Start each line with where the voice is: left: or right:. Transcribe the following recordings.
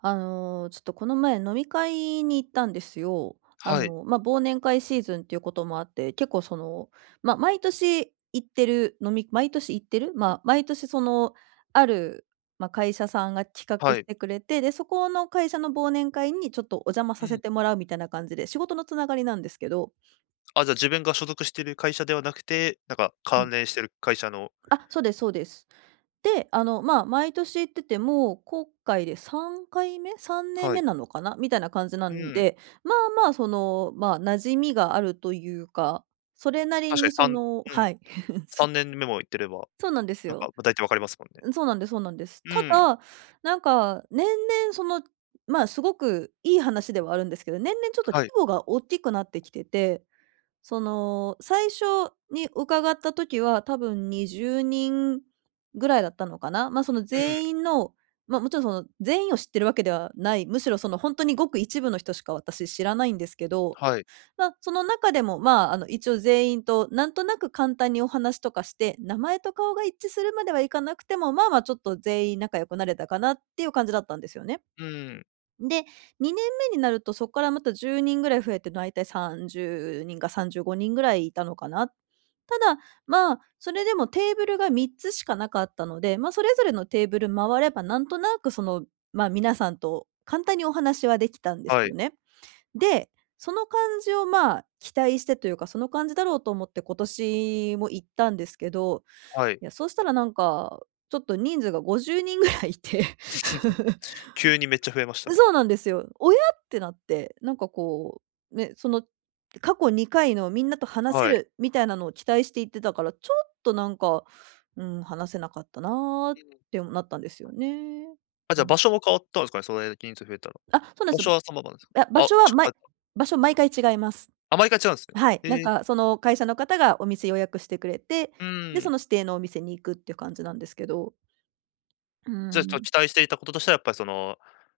right: ちょっとこの前飲み会に行ったんですよ。
left: はい、
right: 忘年会シーズンっていうこともあって、結構毎年行ってる、まあ、毎年その、ある、まあ、会社さんが企画
left: は
right: し
left: い。
right: てくれて、で、そこの会社の忘年会にちょっとお邪魔
left: う
right: させ
left: ん。
right: てもらうみたいな感じで、仕事のつながりなんですけど。
left: あ、じゃあ自分が所属している会社ではなくて、なんか
right: うん。
left: 関連してる会社の
right: あ、そうですそうです。で、毎年行ってて、今回で3回目？3年
left: は
right: 目
left: い。
right: なのかな？みたいな感じな
left: う
right: ん
left: ん、
right: で、馴染みがあるというか、それなり
left: 確
right: に
left: かに3うん、
right: はい。し
left: 3年目も行ってれば、
right: そうなんです
left: なんか、
right: よ。
left: ま大体わかりますもんね。
right: そうなんですそうなんです。
left: う
right: た
left: ん、
right: だ、なんか年々すごくいい話ではあるんですけど、年々ちょっと規
left: はい。
right: 模がおっきくなってきてて、最初に伺った時は多分20人ぐらいだったのかな。ま、その
left: うん、
right: 全員の、ま、もちろんその全員を知ってるわけではない、むしろ本当にごく一部の人しか私知らないんですけど、
left: はい。
right: その中でも、一応全員となんとなく簡単にお話とかして、名前と顔が一致するまではいかなくても、まあまあちょっと全員仲良くなれたかなっていう感じだったんですよね。
left: うん、
right: で、2年目になると、そこからまた10人ぐらい増えて、大体30人か35人ぐらいいたのかな。ただ、それでもテーブルが3つしかなかったので、それぞれのテーブル回れば、なんとなく皆さんと簡単にお話はできたんです
left: はい、
right: よね。で、その感じを、期待してというか、その感じだろうと思って今年も行ったんですけど、
left: はい。
right: いや、そうしたらなんか、ちょっと人数が50人ぐらいいて。
left: 急にめっちゃ増えましたね。
right: そうなんですよ。親ってなって、なんかこう、ね、その過去2回のみんなと話せ
left: はい。
right: るみたいなのを期待して行ってたから、ちょっとなんか、うん、話せなかったな
left: う
right: っ
left: ん。
right: てなったんですよね。
left: あ、じゃ
right: う
left: あ
right: ん。
left: 場所も変わったんですかね、それだけ人数増えたら。
right: あ、そうなんで
left: 場
right: すよ。
left: 所は様々なんですか？
right: いや、場
left: あ、
right: 所は
left: ちょっと変わった。
right: 場所毎回違います。
left: あ、毎回違うんですね。
right: はい。なんかその会社の方がお店予約してくれて、
left: う
right: で、そ
left: ん。
right: の指定のお店に行くっていう感じなんですけど。うー
left: じゃあちょっ
right: ん。
left: と期待していたこととしてはやっぱりその、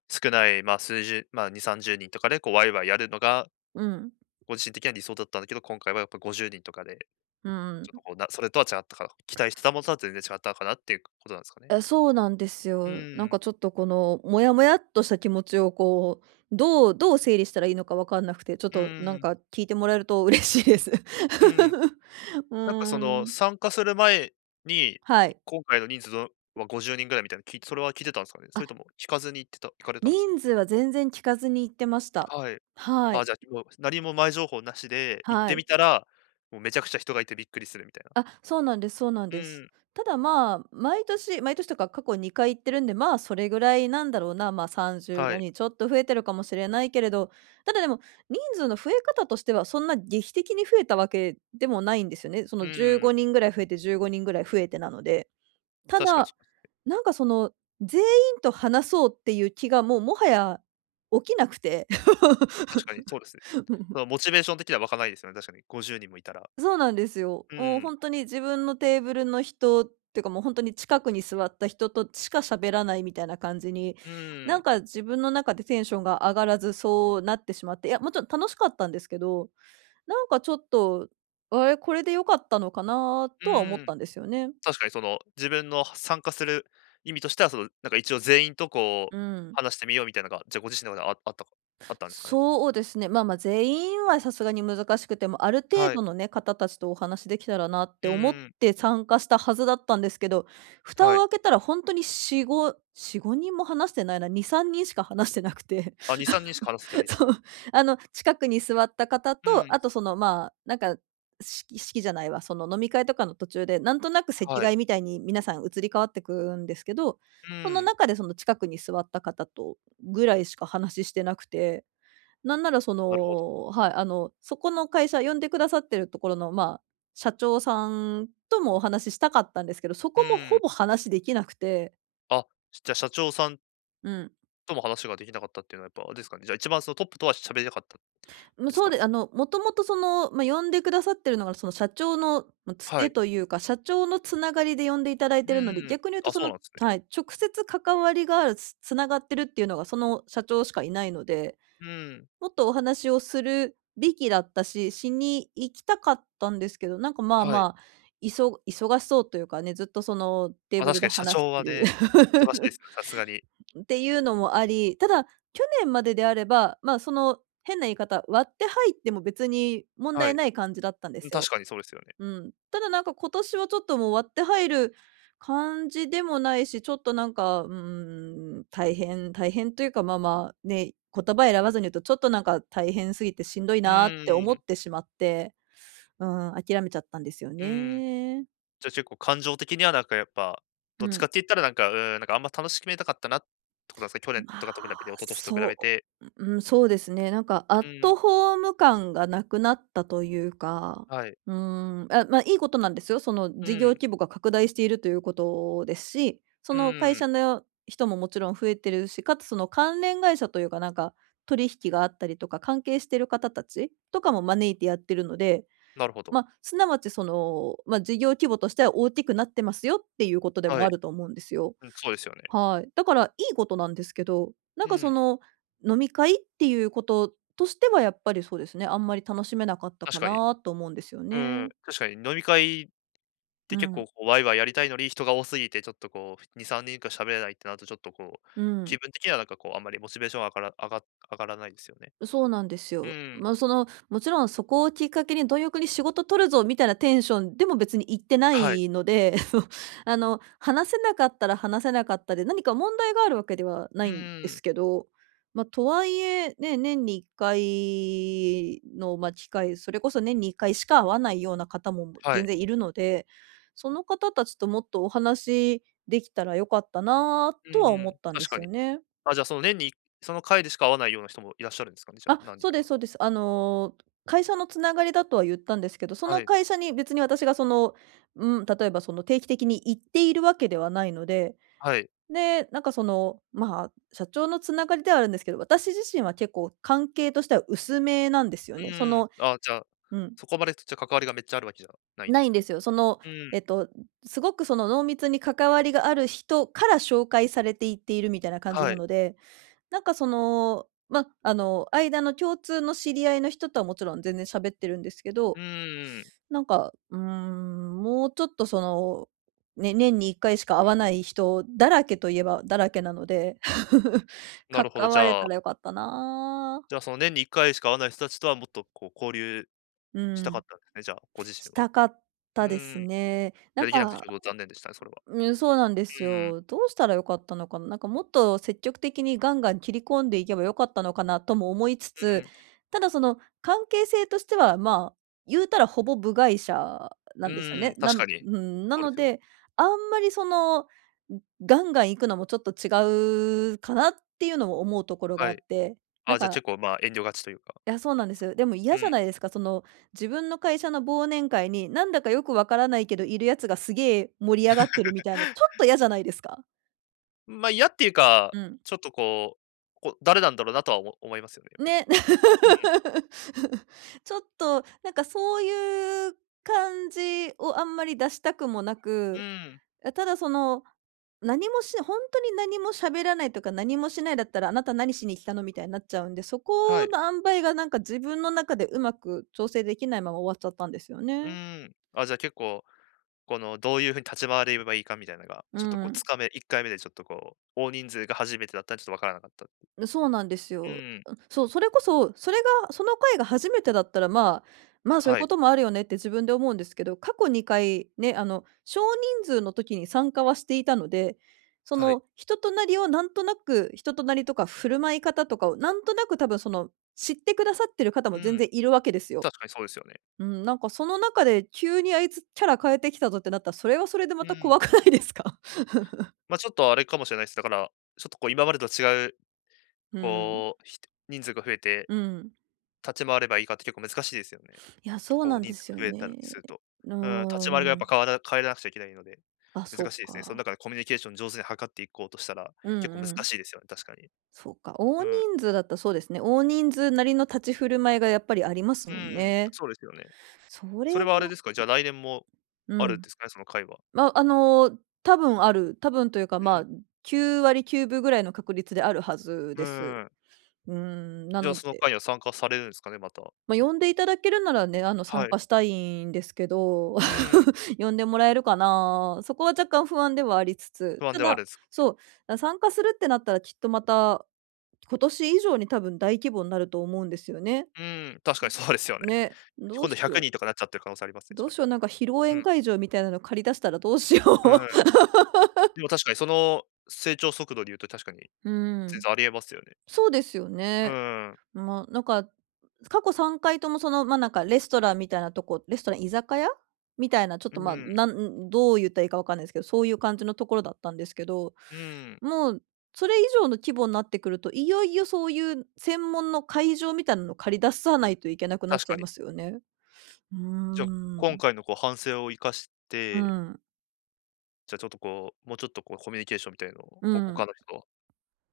left: 少ない、まあ、数十まあ、2、30人とかでこうワイワイやるのが
right: うん。
left: ご自身的には理想だったんだけど、今回はやっぱ50人とかで、
right: うんう
left: ちょっと
right: ん。
left: こう、なそれとは違ったか期待してたものとは全然違ったかなっていうことなんですかね？
right: え、そうなんです
left: う
right: よ。
left: ー
right: なん
left: ん、
right: かちょっとこのモヤモヤっとした気持ちをこう、どう整理したらいいのかわかんなくて、ちょっ
left: う
right: とな
left: ー
right: ん
left: ん、
right: か聞いてもらえると嬉しいです。
left: うん。
right: う
left: なんかそ
right: ー
left: の、
right: ん、
left: 参加する前に、
right: はい。
left: 今回の人数のは50人ぐらいみたいな聞い、きそれは聞いてたんですかね？そ
right: あ、
left: れとも聞かずに行ってた行かれたんですか？
right: 人数は全然聞かずに行ってました。
left: はい。
right: は
left: あ、
right: い、
left: じゃあ、もう何も前情報なしで、行っ
right: は
left: て
right: い。
left: みたら、もうめちゃくちゃ人がいてびっくりするみたいな。
right: あ、そうなんですそうなん
left: う
right: です。
left: ん、
right: ただ、毎年毎年とか過去2回行ってるんで、それぐらいなんだろうな、
left: は
right: 35
left: い。
right: にんちょっと増えてるかもしれないけれど、ただでも、人数の増え方としてはそんな劇的に増えたわけでもないんですよね。そ
left: う
right: の15
left: ん、
right: 人ぐらい増えて15人ぐらい増えてなので。た
left: 確かに
right: だ、
left: そうですね。
right: なんか全員と話そうっていう気がもうもはや起きなくて。
left: 確かに そうですね。そのモチベーション的には湧かないですよね、確かに50人もいたら。
right: そうなんですよ。
left: う
right: もう
left: ん、
right: 本当に自分のテーブルの人っていうかもう本当に近くに座った人としか喋らないみたいな感じに、
left: う
right: な
left: ん、
right: んか自分の中でテンションが上がらずそうなってしまって、いや、もちろん楽しかったんですけど、なんかちょっと、あれ、これで良かったのかな
left: う
right: とは思っ
left: ん。
right: たんですよね。
left: 確かにその、自分の参加する意味としては、その、なんか一応全員とこ
right: う
left: う、
right: ん。
left: 話してみようみたいなのが、じゃあご自身の中でああったかあったんですかね？
right: そうですね。まあまあ、全員はさすがに難しくても、ある程
left: はい。
right: 度のね、方たちとお話できたらなって
left: う
right: 思っ
left: ん、
right: て参加したはずだったんですけど、蓋
left: は
right: を
left: い。
right: 開けたら本当によんごよんごに4、5、4、5人も話してないな、2、3人しか話してなくて。
left: あ、2、3人しか話せてないん です
right: そう、
left: ね。
right: あの、近くに座った方
left: う
right: と、
left: ん、
right: あと式じゃないわ、その飲み会とかの途中で、なんとなく席
left: はい。
right: 替えみたいに皆さん移り変わってくんですけど、
left: う
right: その
left: ん、
right: 中でその近くに座った方とぐらいしか話してなくて、なんなら
left: なるほど。
right: はい、あの、そこの会社呼んでくださってるところの、社長さんともお話ししたかったんですけど、そ
left: う
right: こもほ
left: ん。
right: ぼ話できなくて。
left: あ、じゃあ社長さん
right: うん。
left: とも話ができなかったっていうのはやっぱあれですかね、じゃあ一番そのトップとは喋れなかった
right: もう
left: です
right: そう
left: かね？
right: で、あの、もともと呼んでくださってるのが、その社長の、つ
left: は
right: て
left: い。
right: というか、社長のつながりで呼んでいただい
left: う
right: てるので、
left: ん。
right: 逆に言うと
left: あ、
right: そ
left: そう
right: の、
left: なんですね。
right: はい、直接関わりがある、繋がってるっていうのがその社長しかいないので、
left: うん、
right: もっとお話をするべきだったし、しに行きたかったんですけど、なんか、
left: はい。
right: 忙しそうというかね、ずっとそのテー
left: ま、
right: ブル
left: 確
right: で
left: かに社
right: 話し
left: 長
right: て
left: は
right: る
left: ね、忙しいですね、さすがに。
right: っていうのもあり、ただ、去年までであれば、その変な言い方、割って入っても別に問
left: は
right: 題
left: い。
right: ない感じだったんで
left: うん、
right: す
left: 確
right: よ。
left: かにそうですよね。
right: うん。ただなんか今年はちょっともう割って入る感じでもないし、ちょっとなんか、うーん、大変大変というか、ね、言葉選ばずに言うとちょっとなんか大変すぎてしんどい
left: う
right: なって
left: ー
right: 思っ
left: ん、
right: てしまって、うん、諦めちゃったんですよ
left: うん。
right: ね。
left: じゃあ結構感情的にはなんかやっぱ、
right: う
left: どっちか
right: ん。
left: って言ったらなんか、うーん、なんかあんま楽しめなかったなってことなんですか？去年
right: ま
left: と
right: あ、
left: かと比べて、一昨年と比べ
right: そ
left: て。
right: そうですね。なんかアッ
left: うん、
right: トホーム感がなくなったというか、
left: はい。
right: うーん、あ、いいことなんですよ。その
left: う
right: 事業
left: ん、
right: 規模が拡大しているということですし、そ
left: う
right: の会
left: ん、
right: 社の人ももちろん増えてるし、かつその関連会社というか、なんか取引があったりとか、関係してる方たちとかも招いてやってるので、
left: なるほど。
right: すなわち事業規模としては大きくなってますよっていうことで
left: は
right: も
left: い。
right: あると思うんですよ。
left: うん、そうですよね。
right: はい。だから、いいことなんですけど、なん
left: う
right: か
left: ん、
right: 飲み会っていうこととしてはやっぱりそうですね、あんまり楽しめなかった
left: 確
right: か
left: かに。
right: なと思うんですよ
left: うん、
right: ね。
left: 確かに飲み会って
right: う
left: 結構
right: ん。
left: こうワイワイやりたいのに、人が多すぎてちょっとこう、2、3人しか喋れないってなるとちょっとこう、
right: う
left: 気
right: ん、
left: 分的にはなんかこうあんまりモチベーション上がらないですよね。
right: そうなんです
left: う
right: よ。
left: ん、
right: もちろんそこをきっかけに貪欲に仕事取るぞみたいなテンションでも別に言ってな
left: はい。
right: いので あの、話せなかったら話せなかったで、何か問題があるわけではな
left: う
right: いんで
left: ん、
right: すけど、とはいえ、ね、年に1回の、機会、それこそ年に1回しか会わないような方も
left: は
right: 全
left: い。
right: 然いるので、その方たちともっとお話できたらよかったな
left: う
right: とは思ったんで
left: 確か
right: すよ
left: に。
right: ね。
left: あ、じゃあ、その年にその回でしか会わないような人もいらっしゃるんですかね、じゃあ、
right: あ、
left: 何人
right: そうです
left: か。
right: そうです。あの、会社のつながりだとは言ったんですけど、そ
left: は
right: の
left: い、
right: 会社に別に私がうん、例えばその定期的に行っているわけではないので、
left: はい。
right: で、なんか社長のつながりではあるんですけど、私自身は結構関係としては薄めなんですよ
left: う
right: ね。その、
left: あ、じゃあ、
right: うん、
left: そこまでじゃあ関わりがめっちゃあるわけじゃないんで
right: ない
left: す
right: んで
left: ね。
right: すよ。
left: うん、
right: えっと、すごくその濃密に関わりがある人から紹介されていっているみたいな感じ
left: は
right: な
left: い。
right: ので、なんかその、ま、あの、間の共通の知り合いの人とはもちろん全然喋ってるんですけ
left: う
right: ど、
left: ん、
right: もうちょっとその、ね、年に1回しか会わない人だらけといえばだらけなので、
left: なるほど。
right: 関
left: じ
right: われ
left: ゃあ
right: たらよかったな。
left: じゃあ、その年に1回しか会わない人たちとはもっとこう交流
right: う
left: したか
right: ん、
left: ったんですね、じゃあ、ご自
right: し
left: 身は。
right: たかっ
left: う
right: たです
left: ん。い
right: ね。
left: や、できなくてちょっと残念でしたね、それは。
right: うん、そうなんです
left: うん、
right: よ。どうしたら良かったのかな。なんかもっと積極的にガンガン切り込んでいけば良かったのかなとも思いつつ、ただその関係性としては、まあ、言うたらほぼ部外者な
left: う
right: んですよ
left: ん、う
right: ね。
left: ん、確かに。
right: な
left: そうで
right: の
left: すよね。
right: で、あんまりその、ガンガン行くのもちょっと違うかなっていうのも思うところが
left: は
right: あっ
left: い。
right: て、なん
left: あ、じゃあ、
right: か
left: 結構、まあ、遠慮がちというか。
right: いや、そうなんですよ。でも
left: う
right: 嫌じ
left: ん。
right: ゃないですか、その、自分の会社の忘年会に、なんだかよくわからないけど、いるやつがすげえ盛り上がってるみたいな、ちょっと嫌じゃないですか？
left: ま、あ嫌っていうか、
right: うん。
left: ちょっとこう、誰なんだろうなとは思いますよね、やっぱり。
right: ね。
left: うん、
right: ちょっと、なんかそういう感じをあんまり出したくもな
left: う
right: く、
left: ん、
right: ただその、何もし本当に何も喋らないとか、何もしないだったら、あなた何しに来たのみたいになっちゃうんで、そ
left: は
right: こ
left: い、
right: の塩梅がなんか自分の中でうまく調整できないまま終わっちゃったんですよ
left: う
right: ね。
left: あ、じゃあ結構、このどういうふうに立ち回ればいいかみたいなのが、
right: う
left: ちょっとこう
right: ん。
left: 掴め1回目でちょっとこう、大人数が初めてだったらちょっとわからなかった。
right: そうなんです
left: う
right: よ。
left: ん、
right: うん、そう、それこそ、それがその回が初めてだったら、まあ、そういう
left: は
right: こ
left: い、
right: ともあるよねって自分で思うんですけど、過去2回ね、あの、少人数の時に参加はしていたので、
left: はい。
right: 人となりとか振る舞い方とかをなんとなく多分その、知ってくださってる方
left: う
right: も全
left: ん、
right: 然いるわけですよ。
left: 確かにそうですよね。
right: うん、なんかその中で急にあいつキャラ変えてきたぞってなったら、それはそれで
left: う
right: また
left: ん。
right: 怖くないですか？
left: ま、あちょっとあれかもしれないです。だから、ちょっとこう今までと違う、
right: うん。
left: こう、人数が増えて
right: うん。
left: 立ち回ればいいかって結構難しいですよね。
right: いや、そう
left: こ
right: な
left: う
right: ん
left: 人
right: で
left: 数
right: すよ
left: が増えたり
right: ね。
left: すると。
right: う
left: うん、立ち回りがやっ
right: ー
left: ぱ
right: ん。
left: 変えらなくちゃいけないので、
right: あ、そ
left: 難
right: う
left: しいですね。その
right: か。
left: 中でコミュニケーション上手に図っていこうとしたら、
right: うん
left: 結構難
right: うん。
left: しいですよね、確かに。
right: そうか。
left: う
right: 大
left: ん。
right: 人数だったらそうですね。大人数なりの立ち振る舞いがやっぱりあります
left: う
right: もん
left: ん、
right: ね。
left: そうですよね。
right: そ
left: それ
right: れが
left: はあれですか、じゃあ来年も
right: う
left: あるん
right: ん。
left: ですかね、その会は。
right: ま、あの、多分あるというか、
left: う
right: ま
left: ん。
right: あ、9割9分ぐらいの確率であるはず
left: う
right: です。
left: ん。
right: うーん、な
left: じゃあ
right: の
left: その会
right: で
left: には参加されるんですかね、また。
right: まあ、呼んでいただけるならね、あの、
left: は
right: 参
left: い。
right: 加したいんですけど、
left: うん、
right: 呼んでもらえるかな、そこは若干不安ではありつ
left: 不
right: つ、
left: 安
right: た
left: ではあ
right: だ
left: るんですか。
right: そう、参加するってなったらきっとまた、今年以上に多分大規模になると思うんですよね。
left: うん、確かにそうですよね。
right: ね、どう
left: 今度
right: しよ
left: 100
right: う。
left: 人とかなっちゃってる可能性ありますね、じ
right: ど
left: ゃ
right: うしよう、なんか披露
left: あ。う
right: 宴
left: ん。
right: 会場みたいなの借り出したらどうしよう。
left: うん。でも確かにその成長速度で言うと確かに
right: う
left: 全
right: ん、
left: 然ありえますよね。
right: そうですよ
left: う
right: ね。
left: ん、
right: もうなんか、過去3回ともその、なんかレストラン居酒屋みたいな、ちょっ
left: う
right: と、まあ、
left: ん、
right: どう言ったらいいかわかんないですけど、そういう感じのところだったんですけど、
left: うん、
right: もうそれ以上の規模になってくると、いよいよそういう専門の会場みたいなのを借り出さないといけなくなっ
left: 確
right: ちゃ
left: か
right: い
left: に。
right: ますよね。うー
left: じゃあ、今
right: ん。
left: 回のこう反省を生かし
right: う
left: て、
right: ん。
left: じゃあちょっとこう、もうちょっとこうコミュニケーションみたいのを、
right: う
left: 他
right: ん。
left: の人と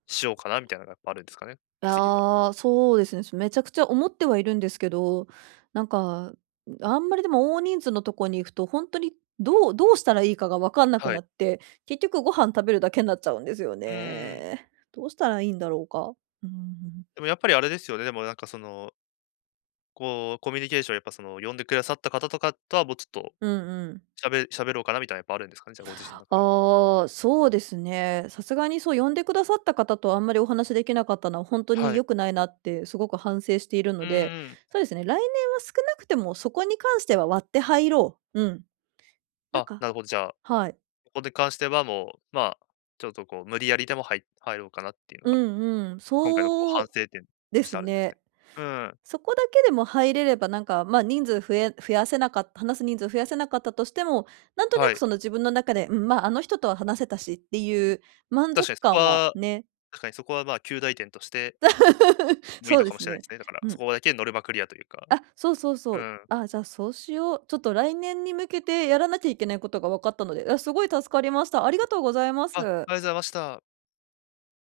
left: しようかなみたいなのがやっぱあるんですかね？次は。
right: ああ、そうですね。めちゃくちゃ思ってはいるんですけど、なんか、あんまりでも大人数のとこに行くと、本当にどうしたらいいかが分かんなく
left: は
right: な
left: い。
right: って、結局ご飯食べるだけになっちゃうんですよ
left: うーん。
right: ね。どうしたらいいんだろうか。うん。
left: でもやっぱりあれですよね、でもなんかその、こうコミュニケーションやっぱその呼んでくださった方とかとはもうちょっと
right: うんうん。
left: しゃべ喋ろうかなみたいなやっぱあるんですかね？じゃあご自身の中で。
right: ああ、そうですね。さすがにそう、呼んでくださった方とあんまりお話できなかったのは、本当
left: は
right: に良
left: い。
right: くないなってすごく反省している
left: う
right: ので、
left: ーん。
right: そうですね、来年は少なくてもそこに関しては割って入ろう。うん。なん
left: あ、
right: か
left: なるほど、じゃあ、
right: はい。
left: ここに関してはもう、まあ、ちょっとこう無理やりでも入ろうかなっていうの
right: う
left: が
right: んうん、
left: 今回のこう
right: そ
left: 反
right: う
left: 省点
right: で
left: とし
right: す
left: てあるんです
right: ね。
left: ね。うん、
right: そこだけでも入れれば、なんか、人数増え増やせなかった話す人数増やせなかったとしても、なんとな
left: は
right: く
left: い。
right: その自分の中で、うん、まあ、あの人とは話せたしっていう満
left: 確
right: 足
left: かにそこ
right: 感は
left: は
right: ね。
left: 確かにそこはまあ、及第点として もいい
right: そ
left: の
right: うで
left: かも
right: す
left: しれないで
right: ね。
left: すね。だから、
right: う
left: そ
right: ん。
left: こだけノルマクリアというか。
right: あ、そうそうそ
left: う
right: う。
left: ん。
right: あ、じゃあそうしよう。ちょっと来年に向けてやらなきゃいけないことが分かったので、あ、すごい助かりました。ありがとうございます。
left: あ、ありがとうございました。